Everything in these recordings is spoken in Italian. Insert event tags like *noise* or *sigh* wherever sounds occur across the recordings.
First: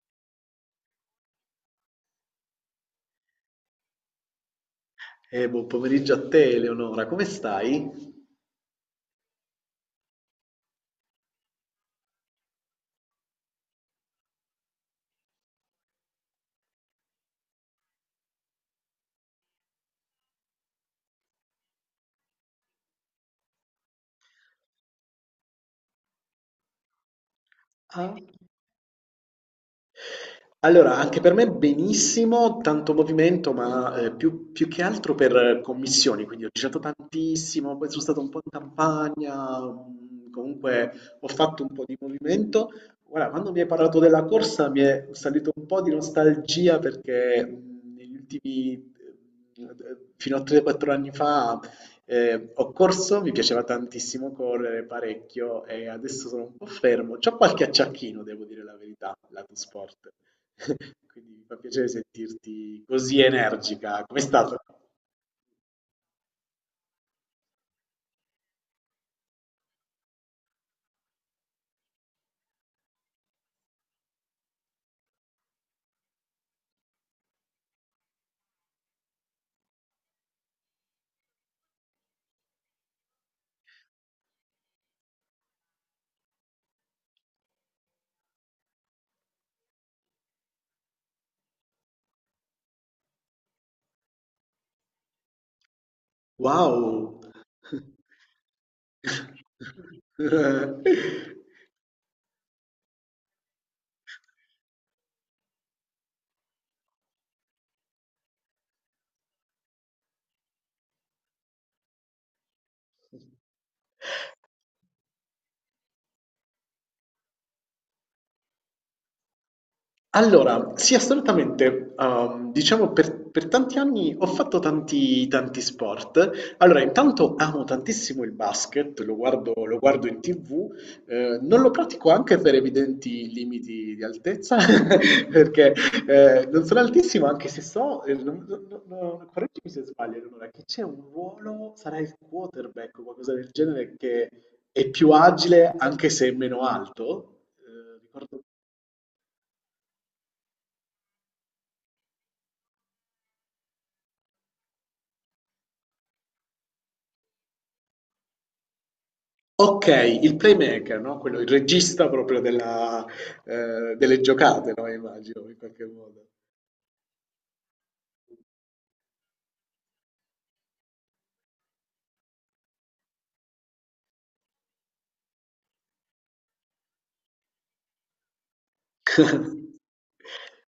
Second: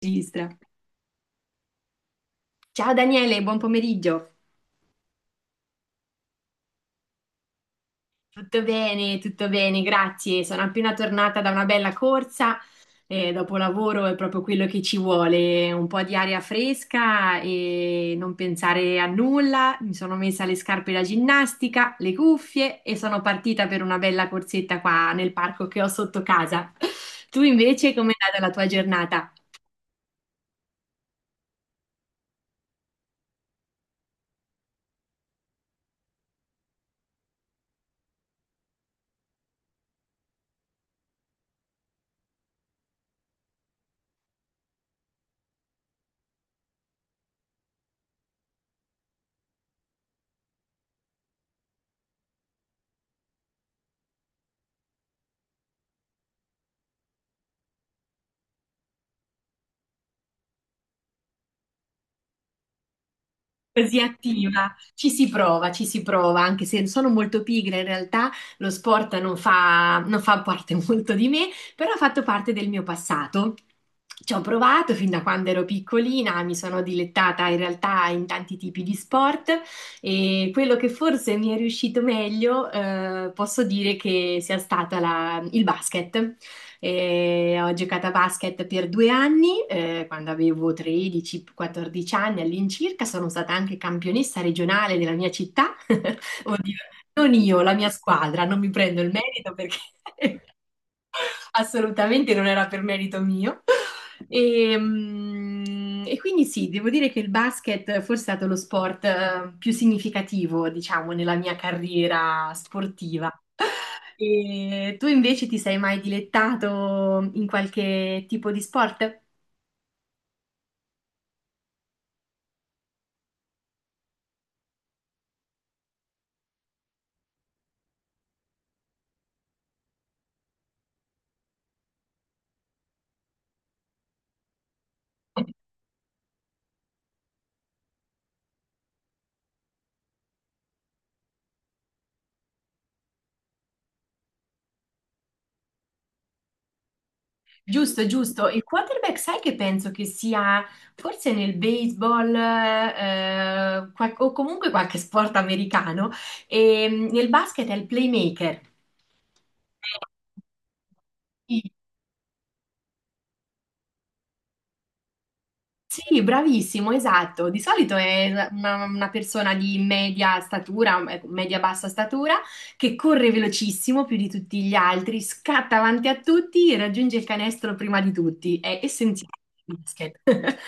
Registra. Ciao Daniele, buon pomeriggio. Buon pomeriggio a te, Eleonora, come stai? Tutto bene, grazie. Sono appena tornata da una bella corsa e dopo lavoro è proprio quello che ci vuole, un po' di aria fresca e non pensare a nulla. Mi sono messa le scarpe da ginnastica, le cuffie e sono partita per una bella corsetta qua nel parco che ho sotto casa. *laughs* Tu invece, com'è Ah. andata la tua giornata? Allora, anche per me benissimo, tanto movimento, ma più che altro per commissioni, quindi ho girato tantissimo, poi sono stato un po' in campagna, comunque ho fatto un po' di movimento. Guarda, quando mi hai parlato della corsa mi è salito un po' di nostalgia perché negli ultimi, fino a 3-4 anni fa, ho corso, mi piaceva tantissimo correre parecchio e adesso sono un po' fermo. C'ho qualche acciacchino, devo dire la verità, lato sport. *laughs* Quindi mi fa piacere sentirti così Così energica. Com'è stato? attiva, ci si prova, anche se sono molto pigra in realtà, lo sport non fa parte *laughs* molto di me, però ha fatto parte del mio passato. Ci ho provato fin da quando ero piccolina, mi sono dilettata in realtà in tanti tipi di sport e quello che forse mi è riuscito meglio, posso dire che sia stata il basket. E ho giocato a basket per due anni, quando avevo 13-14 anni all'incirca, sono stata anche campionessa regionale della mia città. *laughs* Oddio, Wow! non io, la mia squadra, non mi prendo il merito perché *laughs* *laughs* *laughs* assolutamente non era per merito mio. E, e quindi sì, devo dire che il basket forse è stato lo sport più significativo, diciamo, nella mia carriera sportiva. E tu invece ti sei mai dilettato in qualche tipo di sport? Allora, sì, assolutamente. Diciamo per tanti anni ho fatto tanti sport. Allora, intanto amo tantissimo il basket, lo guardo in TV, non lo pratico anche per evidenti limiti di altezza, *laughs* perché non sono altissimo, anche se so, correggimi se sbaglio, Eleonora, che c'è un ruolo, sarà il quarterback o qualcosa del genere, che è più agile anche se è meno alto. Giusto, ricordo. giusto. Il quarterback, sai che penso che sia forse nel baseball, qual- o comunque qualche sport americano e nel basket è il playmaker. Ok, il playmaker, no? Quello, il regista proprio della, delle giocate, no? Immagino, in qualche Sì, modo. bravissimo, esatto. Di solito è una persona di media statura, ecco, media-bassa statura, che corre velocissimo più di tutti gli altri, scatta avanti a tutti, raggiunge il canestro prima di tutti. È essenziale *laughs* il basket. *laughs*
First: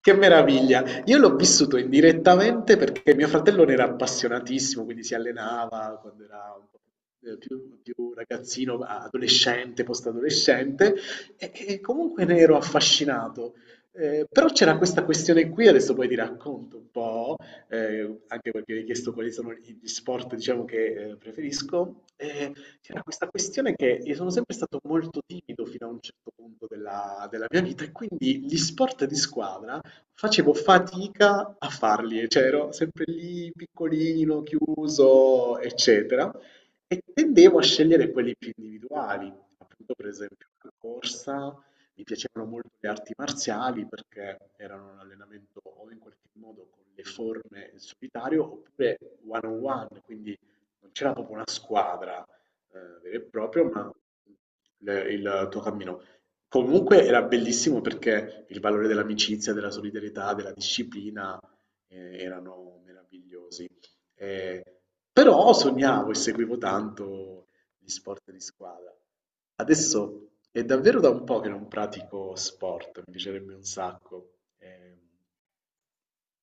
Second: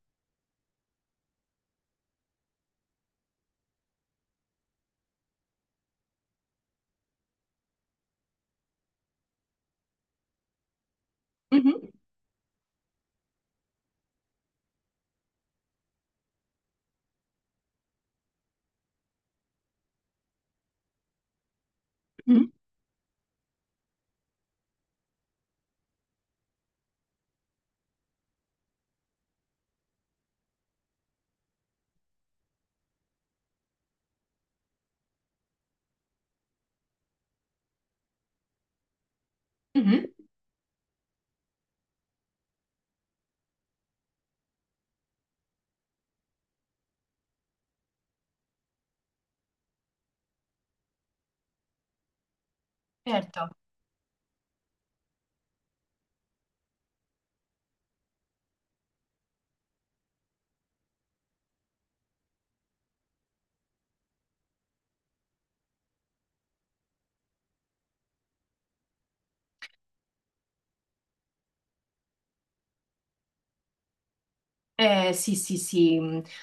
Che meraviglia! Io l'ho vissuto indirettamente perché mio fratello ne era appassionatissimo, quindi si allenava quando era un po' più ragazzino, adolescente, post-adolescente, e Mhm, comunque ne ero affascinato. Però c'era questa questione qui, adesso poi ti racconto un po', anche perché mi hai chiesto quali sono gli sport, diciamo, che preferisco. mhm, C'era questa questione che io sono sempre stato molto timido fino a un certo punto della mia vita e quindi gli sport di squadra facevo fatica a farli, cioè ero sempre lì piccolino, chiuso, eccetera, e tendevo a scegliere quelli più individuali, appunto mhm. per esempio la corsa, mi piacevano molto le arti marziali perché erano un allenamento o in qualche modo con le forme in solitario oppure one on one, quindi non c'era proprio una squadra vera e Certo. propria, ma il tuo cammino comunque era bellissimo perché il valore dell'amicizia, della solidarietà, della disciplina erano meravigliosi. Eh, Però sognavo e seguivo tanto gli sport di squadra. Adesso è davvero da un po' che non pratico sport, mi piacerebbe un sacco. Sì, sì, sì.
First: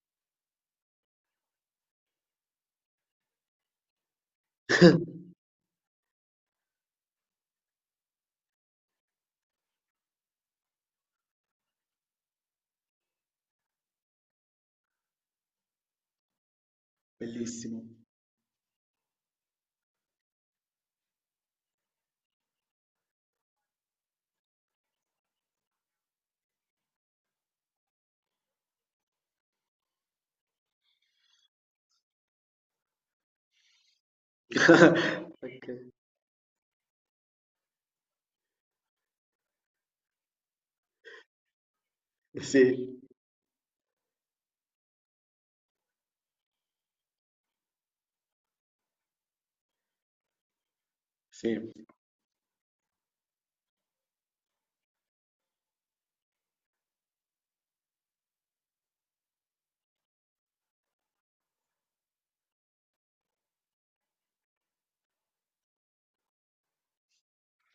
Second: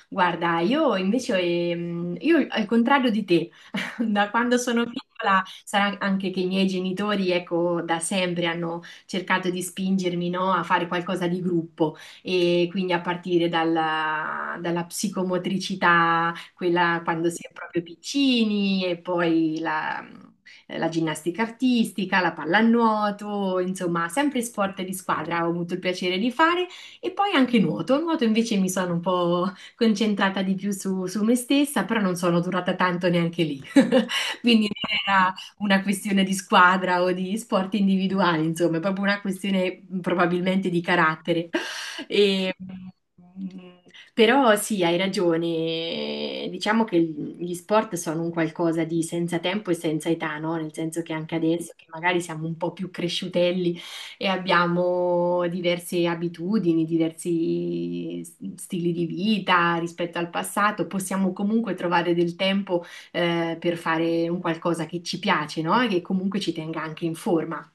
Guarda, io invece, io al contrario di te, *laughs* da quando sono *laughs* piccola, sarà anche che i miei genitori, ecco, da sempre hanno cercato di spingermi, no, a fare qualcosa di gruppo e quindi a partire dalla psicomotricità, quella quando si è proprio bellissimo. piccini e poi la ginnastica artistica, la pallanuoto, insomma, sempre sport di squadra ho avuto il piacere di fare e poi anche nuoto. Nuoto invece mi sono un po' concentrata di più su me stessa, però non sono durata tanto neanche lì. Quindi non *laughs* era Ok, una questione di squadra o di sport individuali, insomma, è proprio una questione probabilmente di carattere. E, sì, però sì, hai ragione. Diciamo che gli sport sono un qualcosa di senza tempo e senza età, no? Nel senso che anche sì. adesso, che magari siamo un po' più cresciutelli e abbiamo diverse abitudini, diversi s- stili di vita rispetto al passato, possiamo comunque trovare del tempo, per fare un qualcosa che ci piace, no? E che comunque ci tenga anche in forma.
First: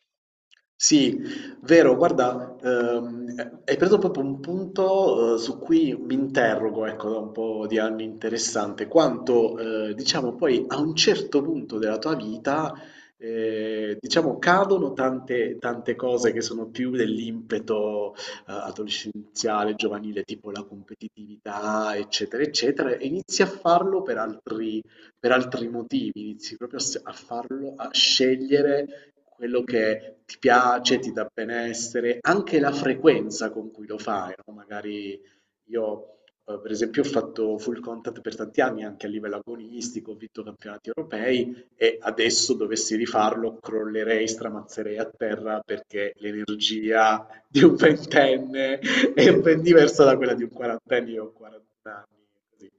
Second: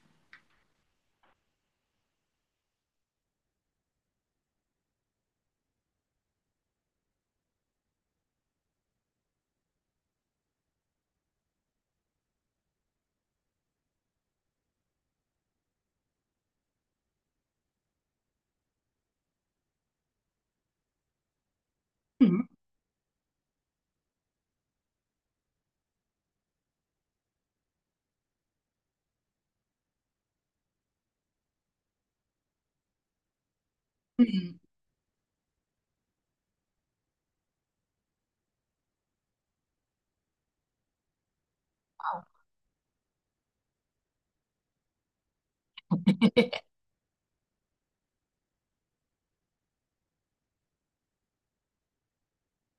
Sì, vero, guarda, hai preso proprio un punto, su cui mi interrogo, ecco, da un po' di anni interessante, quanto, diciamo, poi a un certo punto della tua vita, diciamo, cadono tante cose che sono più dell'impeto, adolescenziale, giovanile, tipo la competitività, eccetera, Mm. eccetera, e inizi a farlo per altri motivi, inizi proprio a farlo, a scegliere quello che ti piace, ti dà benessere, anche la frequenza con cui lo fai, no? Mm. Magari io, per esempio, ho fatto full contact per tanti anni anche a livello agonistico, ho vinto campionati europei e Wow. adesso dovessi rifarlo, crollerei, stramazzerei a terra perché *laughs* l'energia di un ventenne *laughs* è ben diversa da quella di un quarantenne, io ho 40 anni,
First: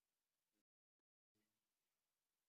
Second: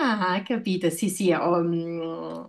Ah, capito, sì, sì, ho,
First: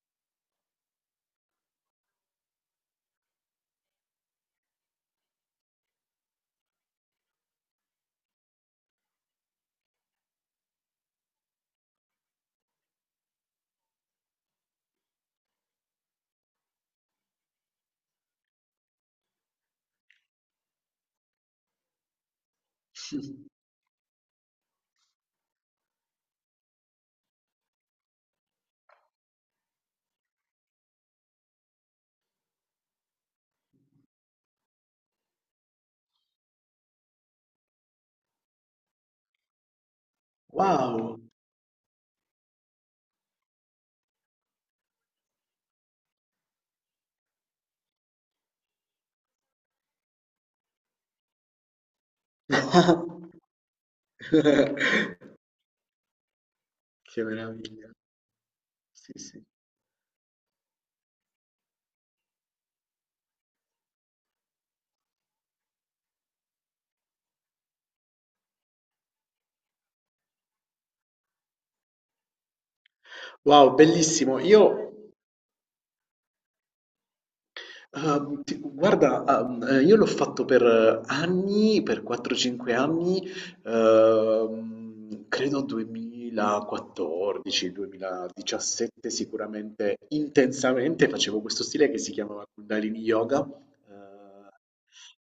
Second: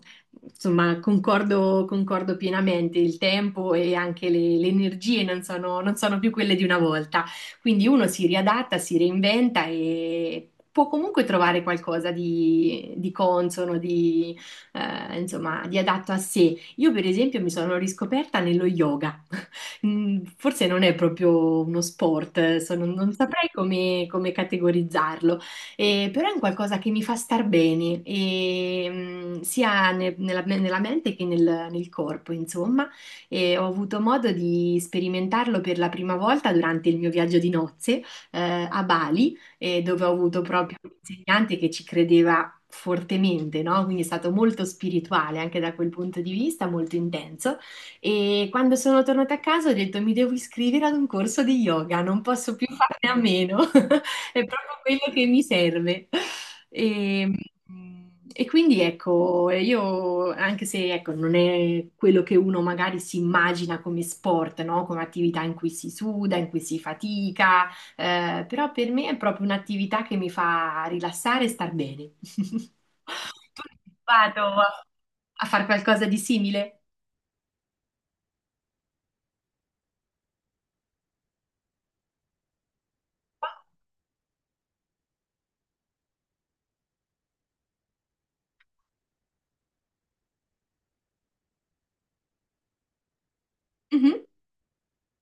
insomma, concordo, concordo pienamente, il tempo e anche le energie non sono più quelle di una volta, quindi uno si riadatta, si reinventa e può comunque trovare qualcosa di consono, di, insomma, di adatto a sé. Io, per esempio, mi sono riscoperta nello yoga. *laughs* Mm, forse non è proprio uno sport, non così. saprei come categorizzarlo. Però è un qualcosa che mi fa star bene, e, sia nella mente che nel corpo, insomma. E ho avuto modo di sperimentarlo per la prima volta durante il mio viaggio di nozze, a Bali, dove ho avuto proprio un Wow! insegnante che ci credeva fortemente, no? Quindi è stato molto spirituale anche da quel punto di vista, molto intenso. E quando sono tornata a casa ho detto mi devo iscrivere ad un corso di yoga, non posso più *laughs* farne a meno. *laughs* È proprio quello che mi serve. Che E, meraviglia. e quindi Sì, sì. ecco, io anche se ecco, non è quello che uno magari si immagina come sport, no? Come attività in cui si suda, in cui si fatica, però per me è proprio un'attività che mi fa rilassare e star bene. *laughs* Wow, Tu bellissimo. vado a, Io a fare qualcosa di simile? Guarda, io l'ho fatto per anni, per 4-5 anni, credo 2014, 2017 sicuramente intensamente facevo questo stile che si chiamava Kundalini Yoga, Mhm. eh,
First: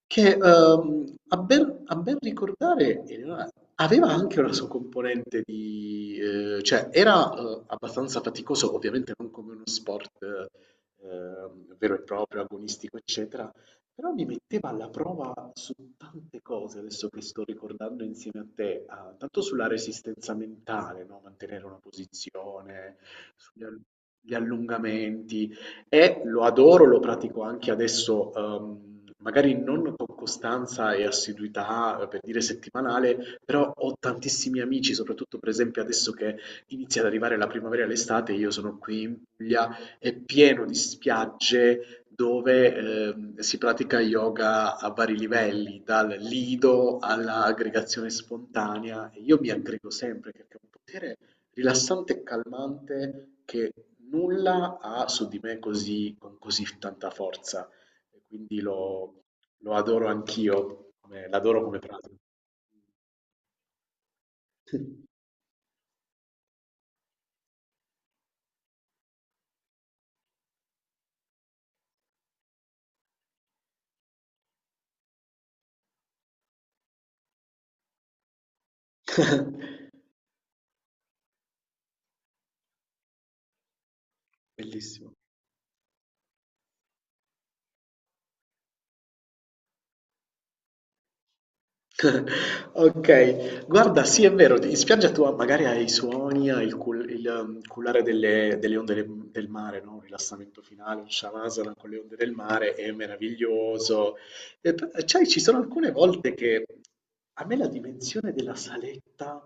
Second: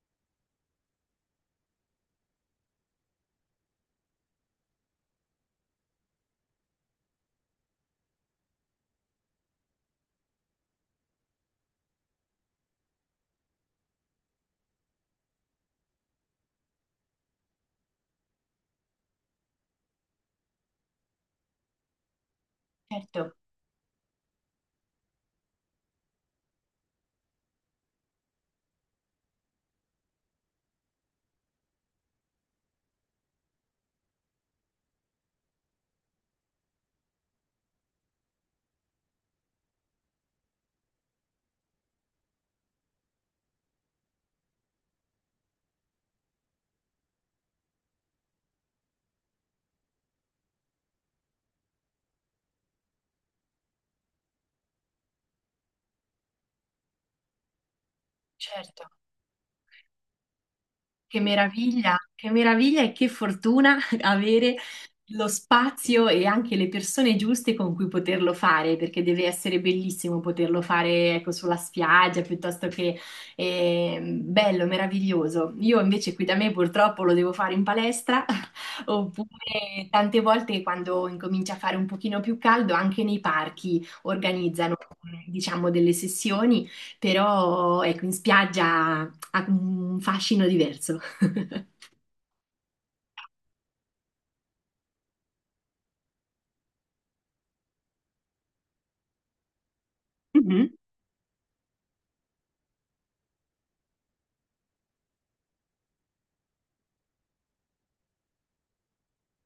che a ben ricordare aveva anche una sua componente di cioè era abbastanza faticoso, ovviamente non come uno sport vero e proprio, agonistico, eccetera, però mi metteva alla prova su tante cose, adesso che sto ricordando insieme a te, ah, tanto sulla resistenza mentale, no? Mantenere una posizione, Certo, sugli all- gli allungamenti, e lo adoro, lo pratico anche adesso, magari non con costanza e assiduità, per dire settimanale, però ho tantissimi amici, soprattutto per esempio adesso che inizia ad arrivare la primavera e l'estate, io sono qui in Puglia, è pieno di spiagge dove, si pratica yoga a vari livelli, dal lido all'aggregazione spontanea. E io mi aggrego sempre perché è un potere rilassante e calmante che nulla ha su di me così, con così tanta forza. E quindi certo. lo, lo adoro anch'io, l'adoro come pratica. Che meraviglia e che fortuna *laughs* avere lo spazio e anche le persone giuste con cui poterlo fare, perché deve essere bellissimo poterlo fare, ecco, sulla spiaggia piuttosto che, bello, meraviglioso. Io invece qui da me purtroppo lo devo fare in palestra, *laughs* oppure *laughs* tante volte quando incomincia a fare un pochino più caldo, anche nei parchi organizzano, Bellissimo. diciamo, delle sessioni, però ecco, in spiaggia ha un fascino diverso. *laughs* *laughs* Okay, guarda, sì è vero, d in spiaggia tu magari hai i suoni, hai il cullare delle onde de del mare, no, un rilassamento Mhm, finale, un shavasana con le onde del mare è meraviglioso. E p sai ci sono alcune volte che a me la dimensione della saletta,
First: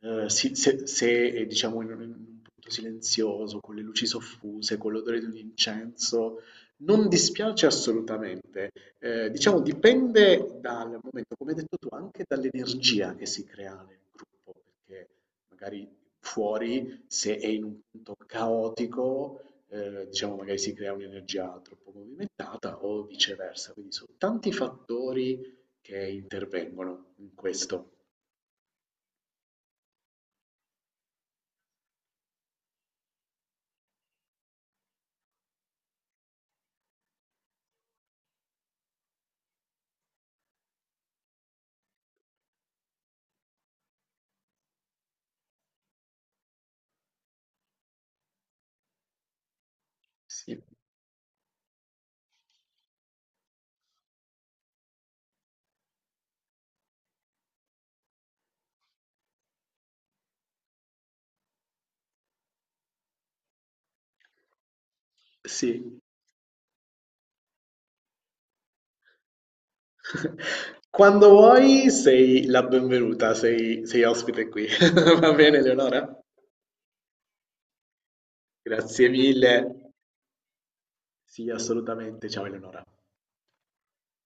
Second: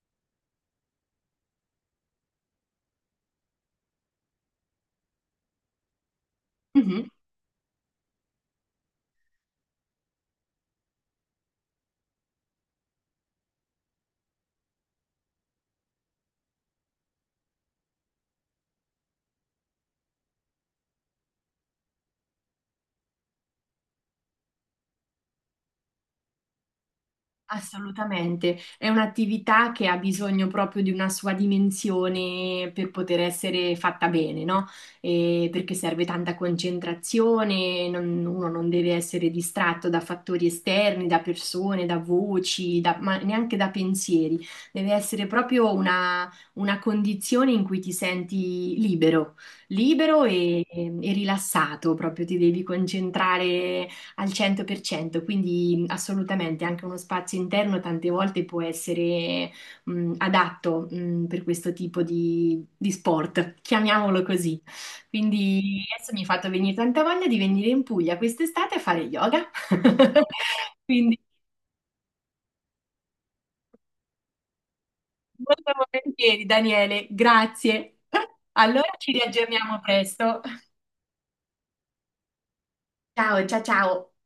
si se è diciamo in un punto silenzioso, con le luci soffuse, con l'odore di un incenso, mhm. non dispiace assolutamente, diciamo dipende dal momento, come hai detto tu, anche dall'energia che si crea nel gruppo, perché magari fuori, se è in un punto caotico, diciamo magari si crea un'energia troppo movimentata o viceversa, quindi sono tanti fattori che intervengono in questo. Assolutamente, è un'attività che ha bisogno proprio di una sua dimensione per poter essere fatta bene, no? E perché serve tanta concentrazione, non- uno non deve essere distratto da fattori esterni, da persone, da voci, da- ma neanche da pensieri. Deve essere proprio una condizione in cui ti senti libero, libero Sì. e rilassato, proprio ti devi concentrare al 100%, quindi assolutamente anche uno spazio interno tante volte può essere adatto per questo tipo di sport, chiamiamolo così. Quindi Sì. adesso mi hai fatto venire tanta voglia di venire in Puglia quest'estate a fare yoga. *laughs* *laughs* Quindi Quando vuoi sei la benvenuta, sei ospite qui. *laughs* Va bene, molto Leonora? volentieri, Daniele, grazie. Allora Grazie ci mille. riaggiorniamo presto. Sì, assolutamente. Ciao Eleonora. Ciao, ciao, ciao.